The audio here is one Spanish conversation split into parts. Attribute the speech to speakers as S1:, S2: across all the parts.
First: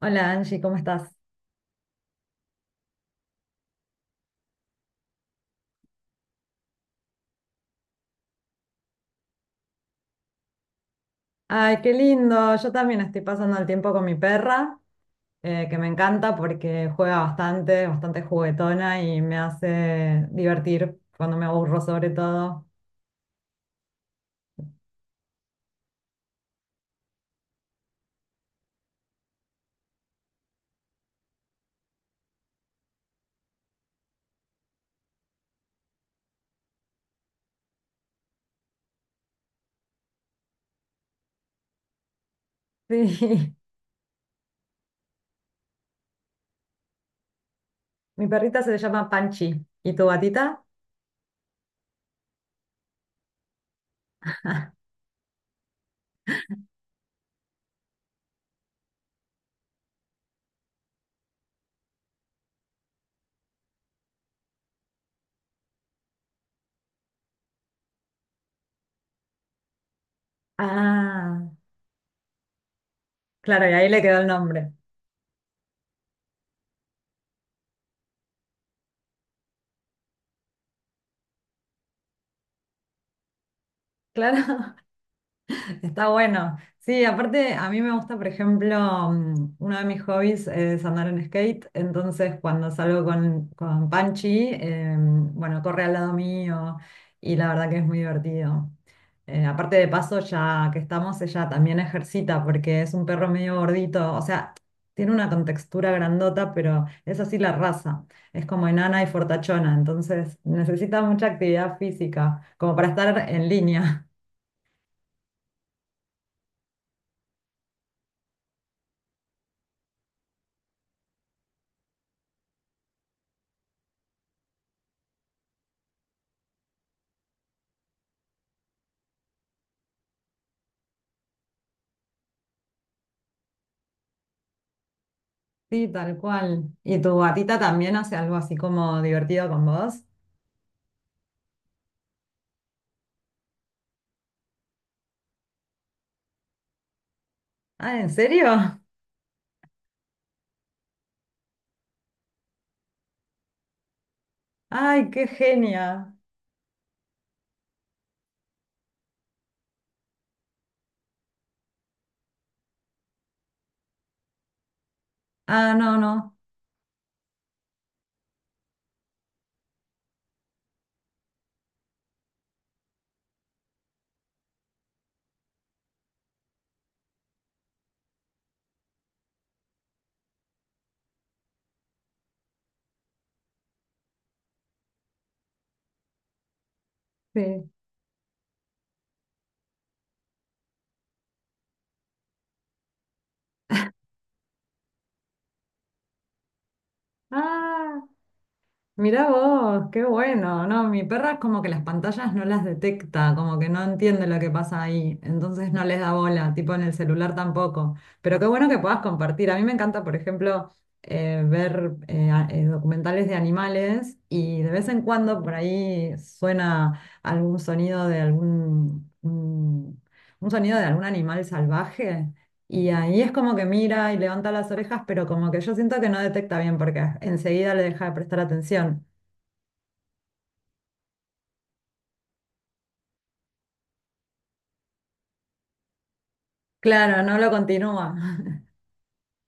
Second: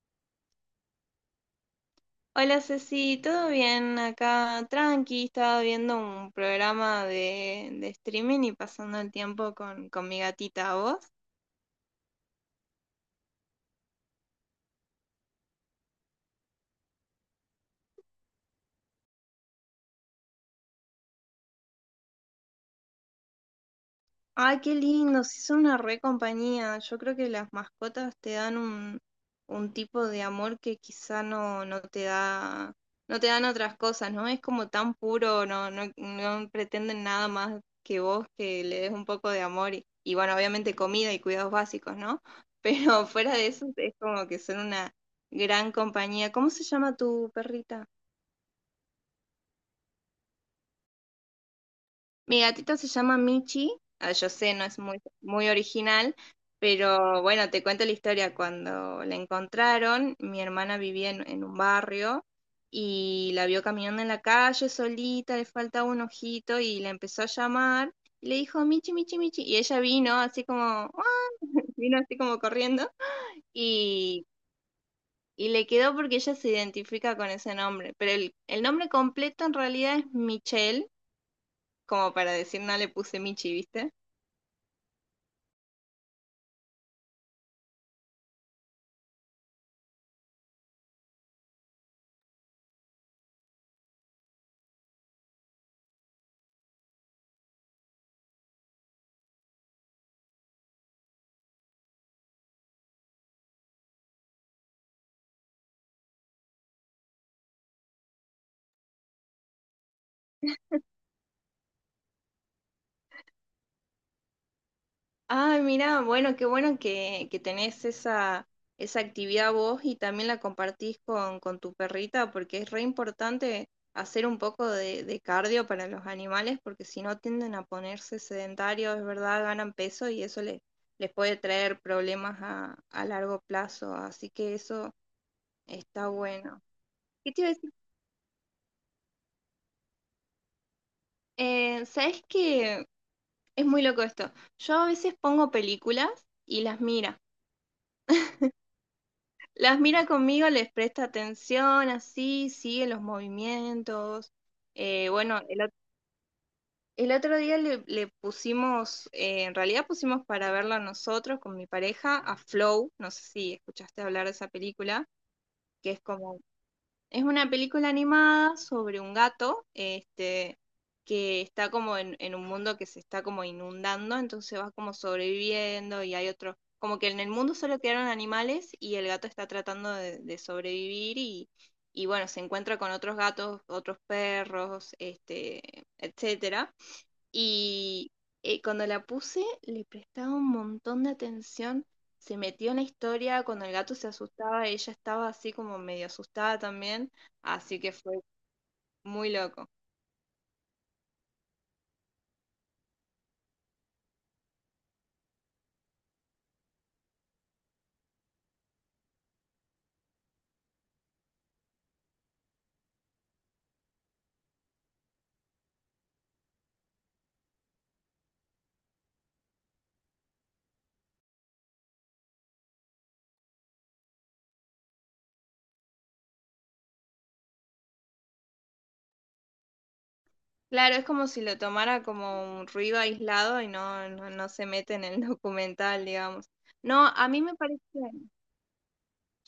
S1: Hola Angie, ¿cómo estás?
S2: Hola Ceci, ¿todo bien? Acá tranqui, estaba viendo un programa de streaming y pasando el tiempo con mi gatita, ¿vos?
S1: Ay, qué lindo. Yo también estoy pasando el tiempo con mi perra, que me encanta porque juega bastante, bastante juguetona y me hace divertir cuando me aburro sobre todo.
S2: Ay, qué lindo, sí son una re compañía. Yo creo que las mascotas te dan un tipo de amor que quizá no te da, no te dan otras cosas, ¿no? Es como tan puro, no, no, no pretenden nada más que vos que le des un poco de amor y bueno, obviamente comida y cuidados básicos, ¿no? Pero fuera de
S1: Sí,
S2: eso es como que son una gran compañía. ¿Cómo se llama tu perrita?
S1: mi perrita se llama Panchi. ¿Y tu gatita?
S2: Mi gatito se llama Michi. Ah, yo sé, no es muy original, pero bueno, te cuento la historia. Cuando la encontraron, mi hermana vivía en un barrio y la vio caminando en la calle solita, le faltaba un ojito y la empezó a llamar y le dijo, Michi, Michi, Michi. Y ella vino así como, "Ah",
S1: Ah,
S2: vino así como corriendo
S1: claro, y ahí le quedó
S2: y,
S1: el nombre.
S2: y le quedó porque ella se identifica con ese nombre. Pero el nombre completo en realidad es Michelle, como para decir, no le puse Michi, ¿viste?
S1: Claro. Está bueno. Sí, aparte a mí me gusta, por ejemplo, uno de mis hobbies es andar en skate, entonces cuando salgo con Panchi, bueno, corre al lado mío y la verdad que es muy divertido. Aparte de paso, ya que estamos, ella también ejercita porque es un perro medio gordito, o sea, tiene una contextura grandota, pero es así la raza, es como enana y fortachona, entonces necesita mucha actividad física, como para estar en línea.
S2: Ay, mira, bueno, qué bueno que tenés esa, esa actividad vos y también la compartís con tu perrita, porque es re importante hacer un poco de cardio para los animales, porque si no tienden a ponerse sedentarios, es verdad, ganan peso y eso les, les puede traer problemas a largo plazo. Así que eso
S1: Sí,
S2: está
S1: tal
S2: bueno.
S1: cual. ¿Y tu
S2: ¿Qué te iba a
S1: gatita
S2: decir?
S1: también hace algo así como divertido con vos?
S2: ¿Sabes qué? Es muy loco esto. Yo a veces pongo películas y las miro.
S1: Ah, ¿en serio?
S2: Las mira conmigo, les presta atención, así, sigue los movimientos.
S1: Ay, qué
S2: Bueno,
S1: genia.
S2: el otro día le pusimos, en realidad pusimos para verla nosotros con mi pareja a Flow, no sé si escuchaste hablar de esa película,
S1: Ah,
S2: que
S1: no,
S2: es
S1: no.
S2: como es una película animada sobre un gato, este, que está como en un mundo que se está como inundando, entonces va como sobreviviendo y hay otro, como que en el mundo solo quedaron animales y el gato está tratando de sobrevivir y bueno, se encuentra con otros gatos, otros perros, este, etcétera.
S1: Sí.
S2: Y cuando la puse, le prestaba un montón de atención. Se metió en la historia. Cuando el gato se asustaba, ella estaba así como medio asustada también. Así que
S1: Ah.
S2: fue
S1: Mirá
S2: muy loco.
S1: vos, qué bueno, ¿no? Mi perra es como que las pantallas no las detecta, como que no entiende lo que pasa ahí, entonces no les da bola, tipo en el celular tampoco. Pero qué bueno que puedas compartir. A mí me encanta, por ejemplo, documentales de animales y de vez en cuando por ahí suena algún sonido de un un sonido de algún animal salvaje. Y ahí es como que mira y levanta las orejas, pero como que yo siento que no detecta bien porque enseguida le deja de prestar atención.
S2: Claro, es como si lo tomara como un ruido aislado y no, no, no se mete en el documental, digamos. No,
S1: Claro,
S2: a
S1: no
S2: mí
S1: lo
S2: me parece.
S1: continúa.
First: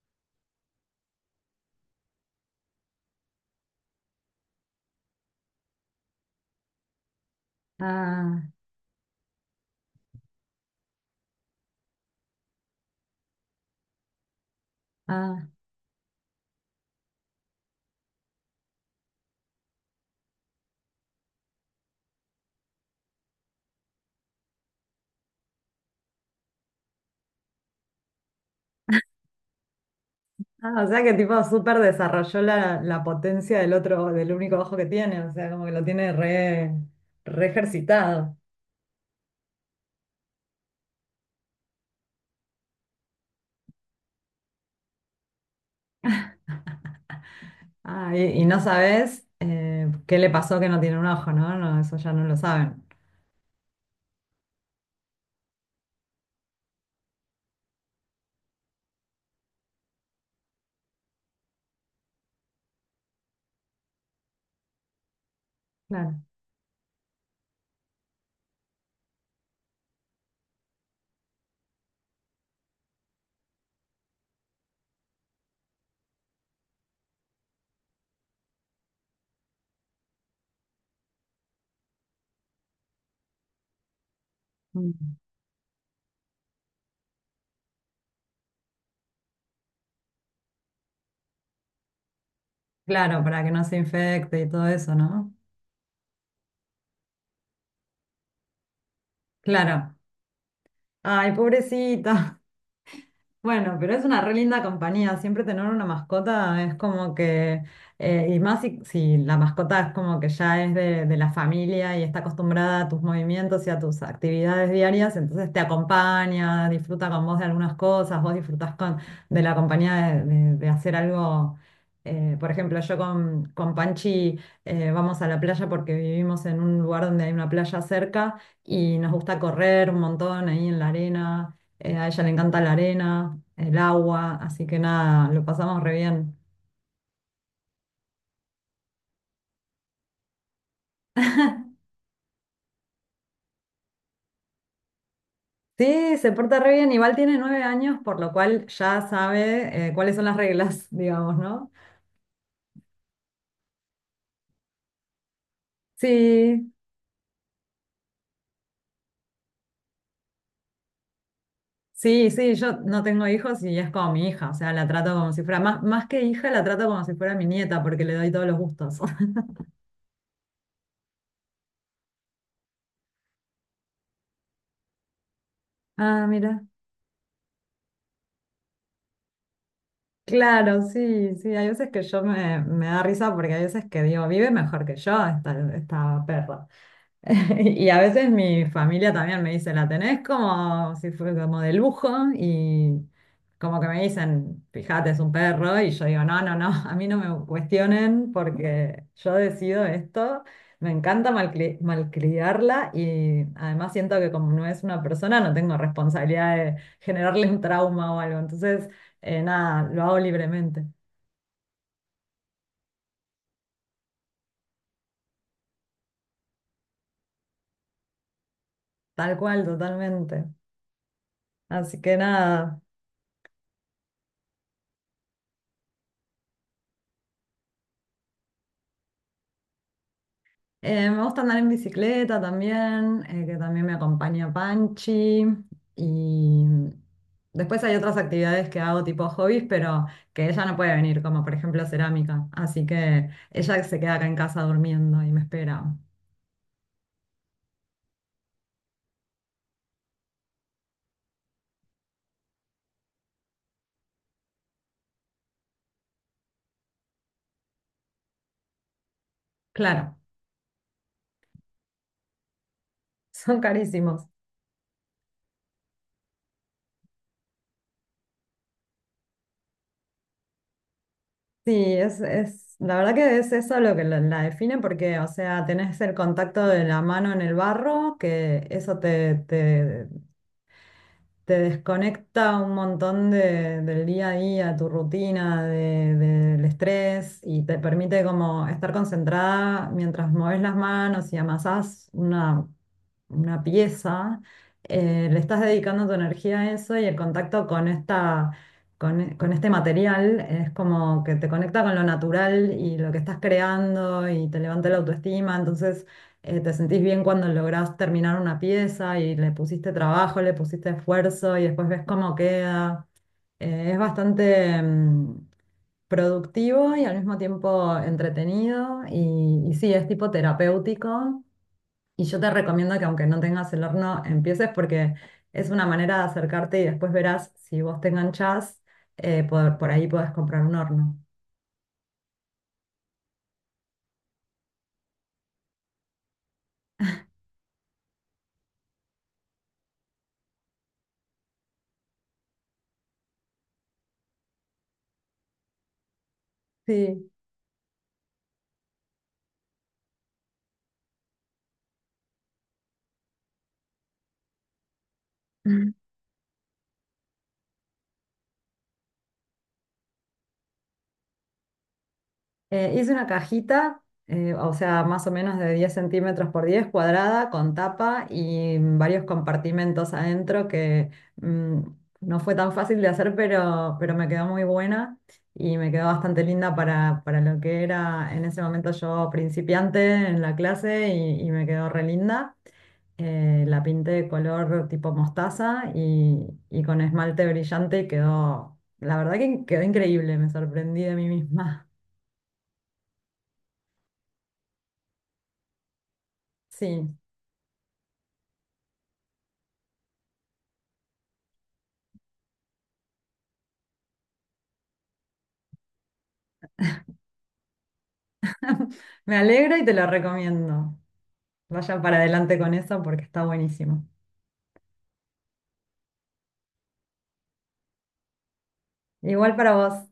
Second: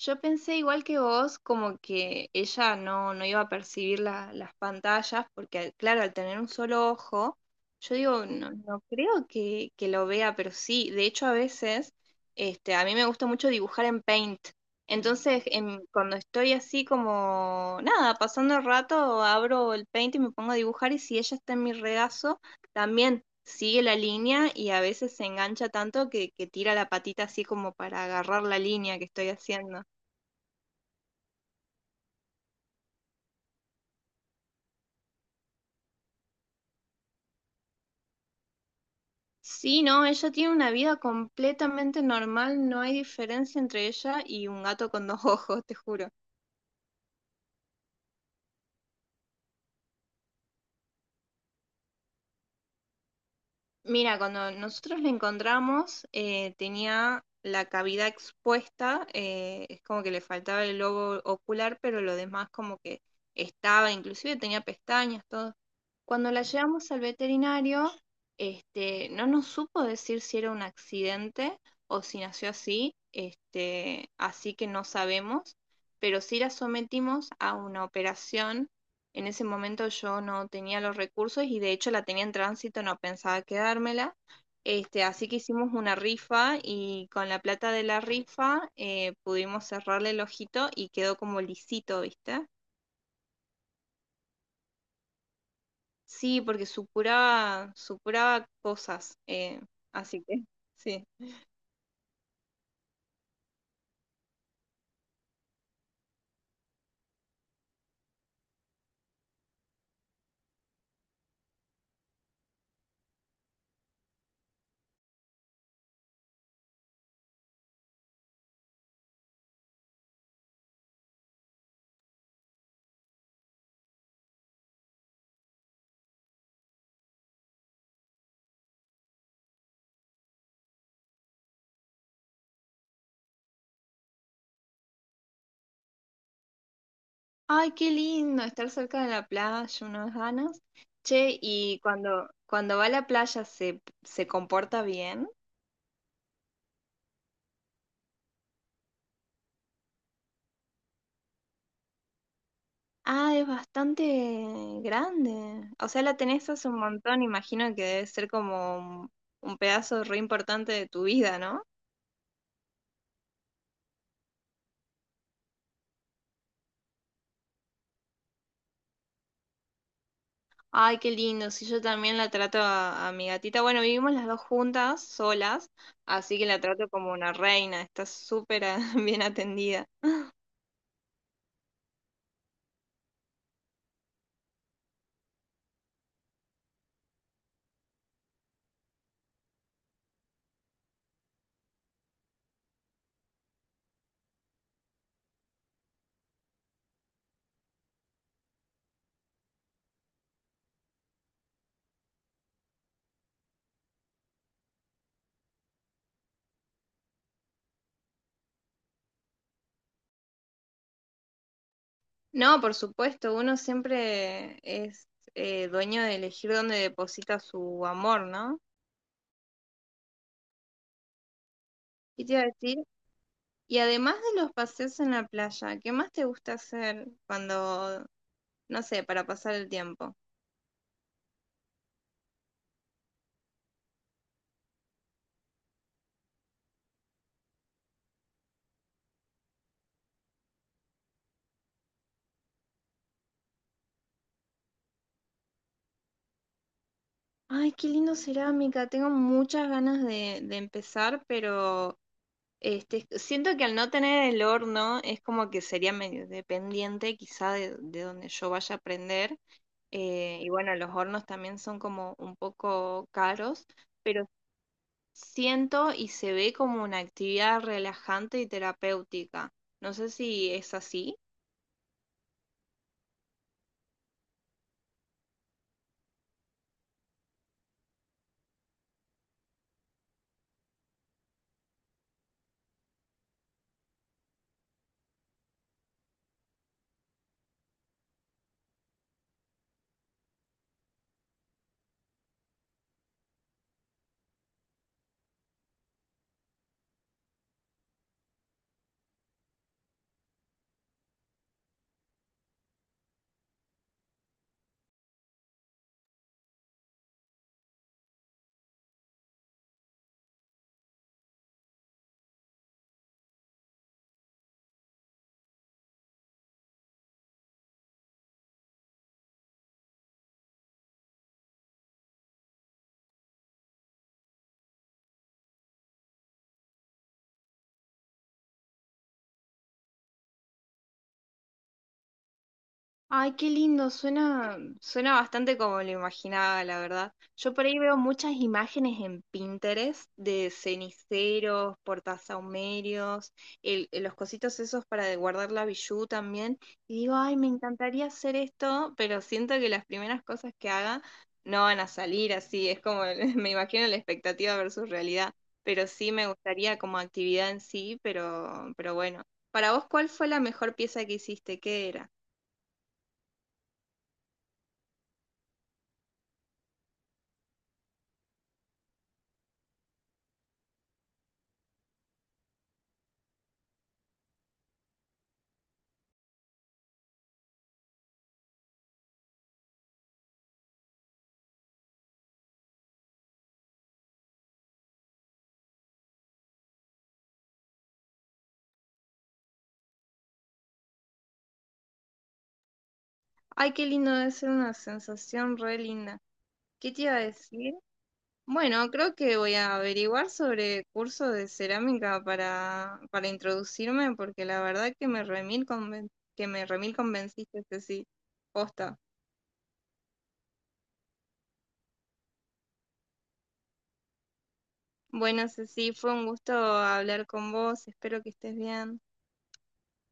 S2: Yo pensé igual que vos, como que ella no, no iba a percibir la- las pantallas, porque al- claro, al tener un solo ojo, yo digo,
S1: Ah,
S2: no, no creo que lo vea, pero sí, de hecho a veces, este, a mí me gusta mucho dibujar en Paint. Entonces,
S1: ah,
S2: en- cuando estoy así como, nada, pasando el rato, abro el Paint y me pongo a dibujar, y si ella está en mi regazo, también sigue la línea y a veces se engancha tanto que tira la patita así como para agarrar la línea que estoy haciendo.
S1: o sea que tipo súper desarrolló la potencia del otro, del único ojo que tiene, o sea, como que lo tiene re ejercitado.
S2: Sí, no, ella tiene una vida completamente normal, no hay diferencia entre ella y un gato con dos ojos, te juro.
S1: Ah, y no sabes qué le pasó que no tiene un ojo, ¿no? No, eso ya no lo saben.
S2: Mira, cuando nosotros le encontramos, tenía la cavidad expuesta, es como que le faltaba el globo ocular, pero lo demás como que estaba, inclusive tenía pestañas, todo.
S1: Claro.
S2: Cuando la llevamos al veterinario, este, no nos supo decir si era un accidente o si nació así, este, así que no sabemos, pero sí la sometimos a una operación en ese momento yo no tenía los recursos y de hecho la tenía en tránsito, no pensaba quedármela.
S1: Mm.
S2: Este, así que hicimos una rifa y con la plata de la rifa pudimos cerrarle el ojito y quedó como lisito, ¿viste?
S1: Claro, para que no se infecte y todo eso, ¿no?
S2: Sí, porque supuraba, supuraba cosas.
S1: Claro.
S2: Así que, sí.
S1: Ay, pobrecito. Bueno, pero es una re linda compañía. Siempre tener una mascota es como que, y más si la mascota es como que ya es de la familia y está acostumbrada a tus movimientos y a tus actividades diarias, entonces te acompaña, disfruta con vos de algunas cosas, vos disfrutás de la compañía de hacer algo. Eh, por ejemplo, yo con Panchi vamos a la playa porque vivimos en un lugar donde hay una playa cerca y nos gusta correr un montón ahí en la arena. A ella le encanta la arena, el agua, así que nada, lo pasamos re bien.
S2: Ay, qué lindo estar cerca de la playa, unas ganas. Che, y cuando, cuando va a la playa se, se comporta bien.
S1: Sí, se porta re bien, igual tiene 9 años, por lo cual ya sabe cuáles son las reglas, digamos, ¿no?
S2: Ah, es bastante grande. O sea, la tenés hace
S1: Sí,
S2: un montón, imagino que debe ser como un pedazo re importante de tu vida, ¿no?
S1: sí, sí, yo no tengo hijos y es como mi hija, o sea, la trato como si fuera, más que hija, la trato como si fuera mi nieta, porque le doy todos los gustos.
S2: Ay, qué lindo. Si yo también la trato a mi gatita. Bueno, vivimos las dos juntas, solas,
S1: Ah,
S2: así que la
S1: mira.
S2: trato como una reina. Está súper ah, bien atendida.
S1: Claro, sí, sí, hay veces que yo me da risa porque hay veces que digo, vive mejor que yo esta perra. Y a veces mi familia también me dice, la tenés como si fuera como de lujo y como que me dicen, fíjate, es un perro y yo digo, no, no, no, a mí no me cuestionen porque yo decido esto, me encanta malcriarla y además siento que como no es una persona no tengo responsabilidad de generarle un trauma o algo, entonces nada, lo hago libremente,
S2: No, por supuesto, uno siempre es dueño de elegir dónde deposita su amor, ¿no?
S1: tal cual, totalmente. Así que
S2: ¿Qué te iba a decir?
S1: nada.
S2: Y además de los paseos en la playa, ¿qué más te gusta hacer cuando, no sé, para pasar el tiempo?
S1: Me gusta andar en bicicleta también, que también me acompaña Panchi. Y después hay otras actividades que hago tipo hobbies, pero que ella no puede venir, como por ejemplo cerámica. Así que ella se queda acá en casa durmiendo y me espera.
S2: Ay, qué lindo cerámica. Tengo muchas ganas de empezar, pero este, siento que al no tener el horno es como que sería medio dependiente quizá de donde yo vaya a aprender.
S1: Claro,
S2: Y bueno, los hornos también son como un poco
S1: son
S2: caros, pero
S1: carísimos.
S2: siento y se ve como una actividad relajante y terapéutica. No sé si es así.
S1: Sí, la verdad que es eso lo que la define porque, o sea, tenés el contacto de la mano en el barro, que eso te te desconecta un montón del día a día, tu rutina, del estrés y te permite como estar concentrada mientras mueves las manos y amasás una pieza, le estás dedicando tu energía a eso y el contacto con esta, con este material es como que te conecta con lo natural y lo que estás creando y te levanta la autoestima, entonces te sentís bien cuando lográs terminar una pieza y le pusiste trabajo, le pusiste esfuerzo y después ves cómo queda. Es bastante... mm, productivo y al mismo tiempo entretenido y sí, es tipo terapéutico y yo te recomiendo que aunque no tengas el horno, empieces porque es una manera de acercarte y después verás si vos te enganchás, por ahí podés comprar un horno.
S2: Ay, qué lindo, suena, suena bastante como lo imaginaba, la verdad. Yo por ahí veo muchas imágenes en Pinterest de ceniceros, portasahumerios, el, los cositos esos para de guardar la bijú también. Y digo,
S1: Sí.
S2: ay, me encantaría hacer esto, pero siento que las primeras cosas que haga no van a salir así. Es como, me imagino la expectativa versus realidad. Pero sí me gustaría como actividad en sí, pero bueno. Para vos, ¿cuál fue la mejor pieza que hiciste? ¿Qué era?
S1: Hice una cajita, o sea, más o menos de 10 centímetros por 10 cuadrada, con tapa y varios compartimentos adentro que mm, no fue tan fácil de hacer, pero me quedó muy buena y me quedó bastante linda para lo que era en ese momento yo principiante en la clase y me quedó re linda. La pinté de color tipo mostaza y con esmalte brillante y quedó, la verdad que quedó increíble, me sorprendí de mí misma.
S2: Ay, qué lindo, debe ser una sensación re linda. ¿Qué te iba
S1: Sí.
S2: a decir? Bueno, creo que voy a averiguar sobre cursos de cerámica para introducirme, porque la verdad que que me remil convenciste, Ceci. Posta.
S1: Me alegra y te lo recomiendo. Vayan para adelante con eso porque está buenísimo.
S2: Bueno, Ceci, fue un gusto hablar con vos. Espero que estés bien.
S1: Igual para vos.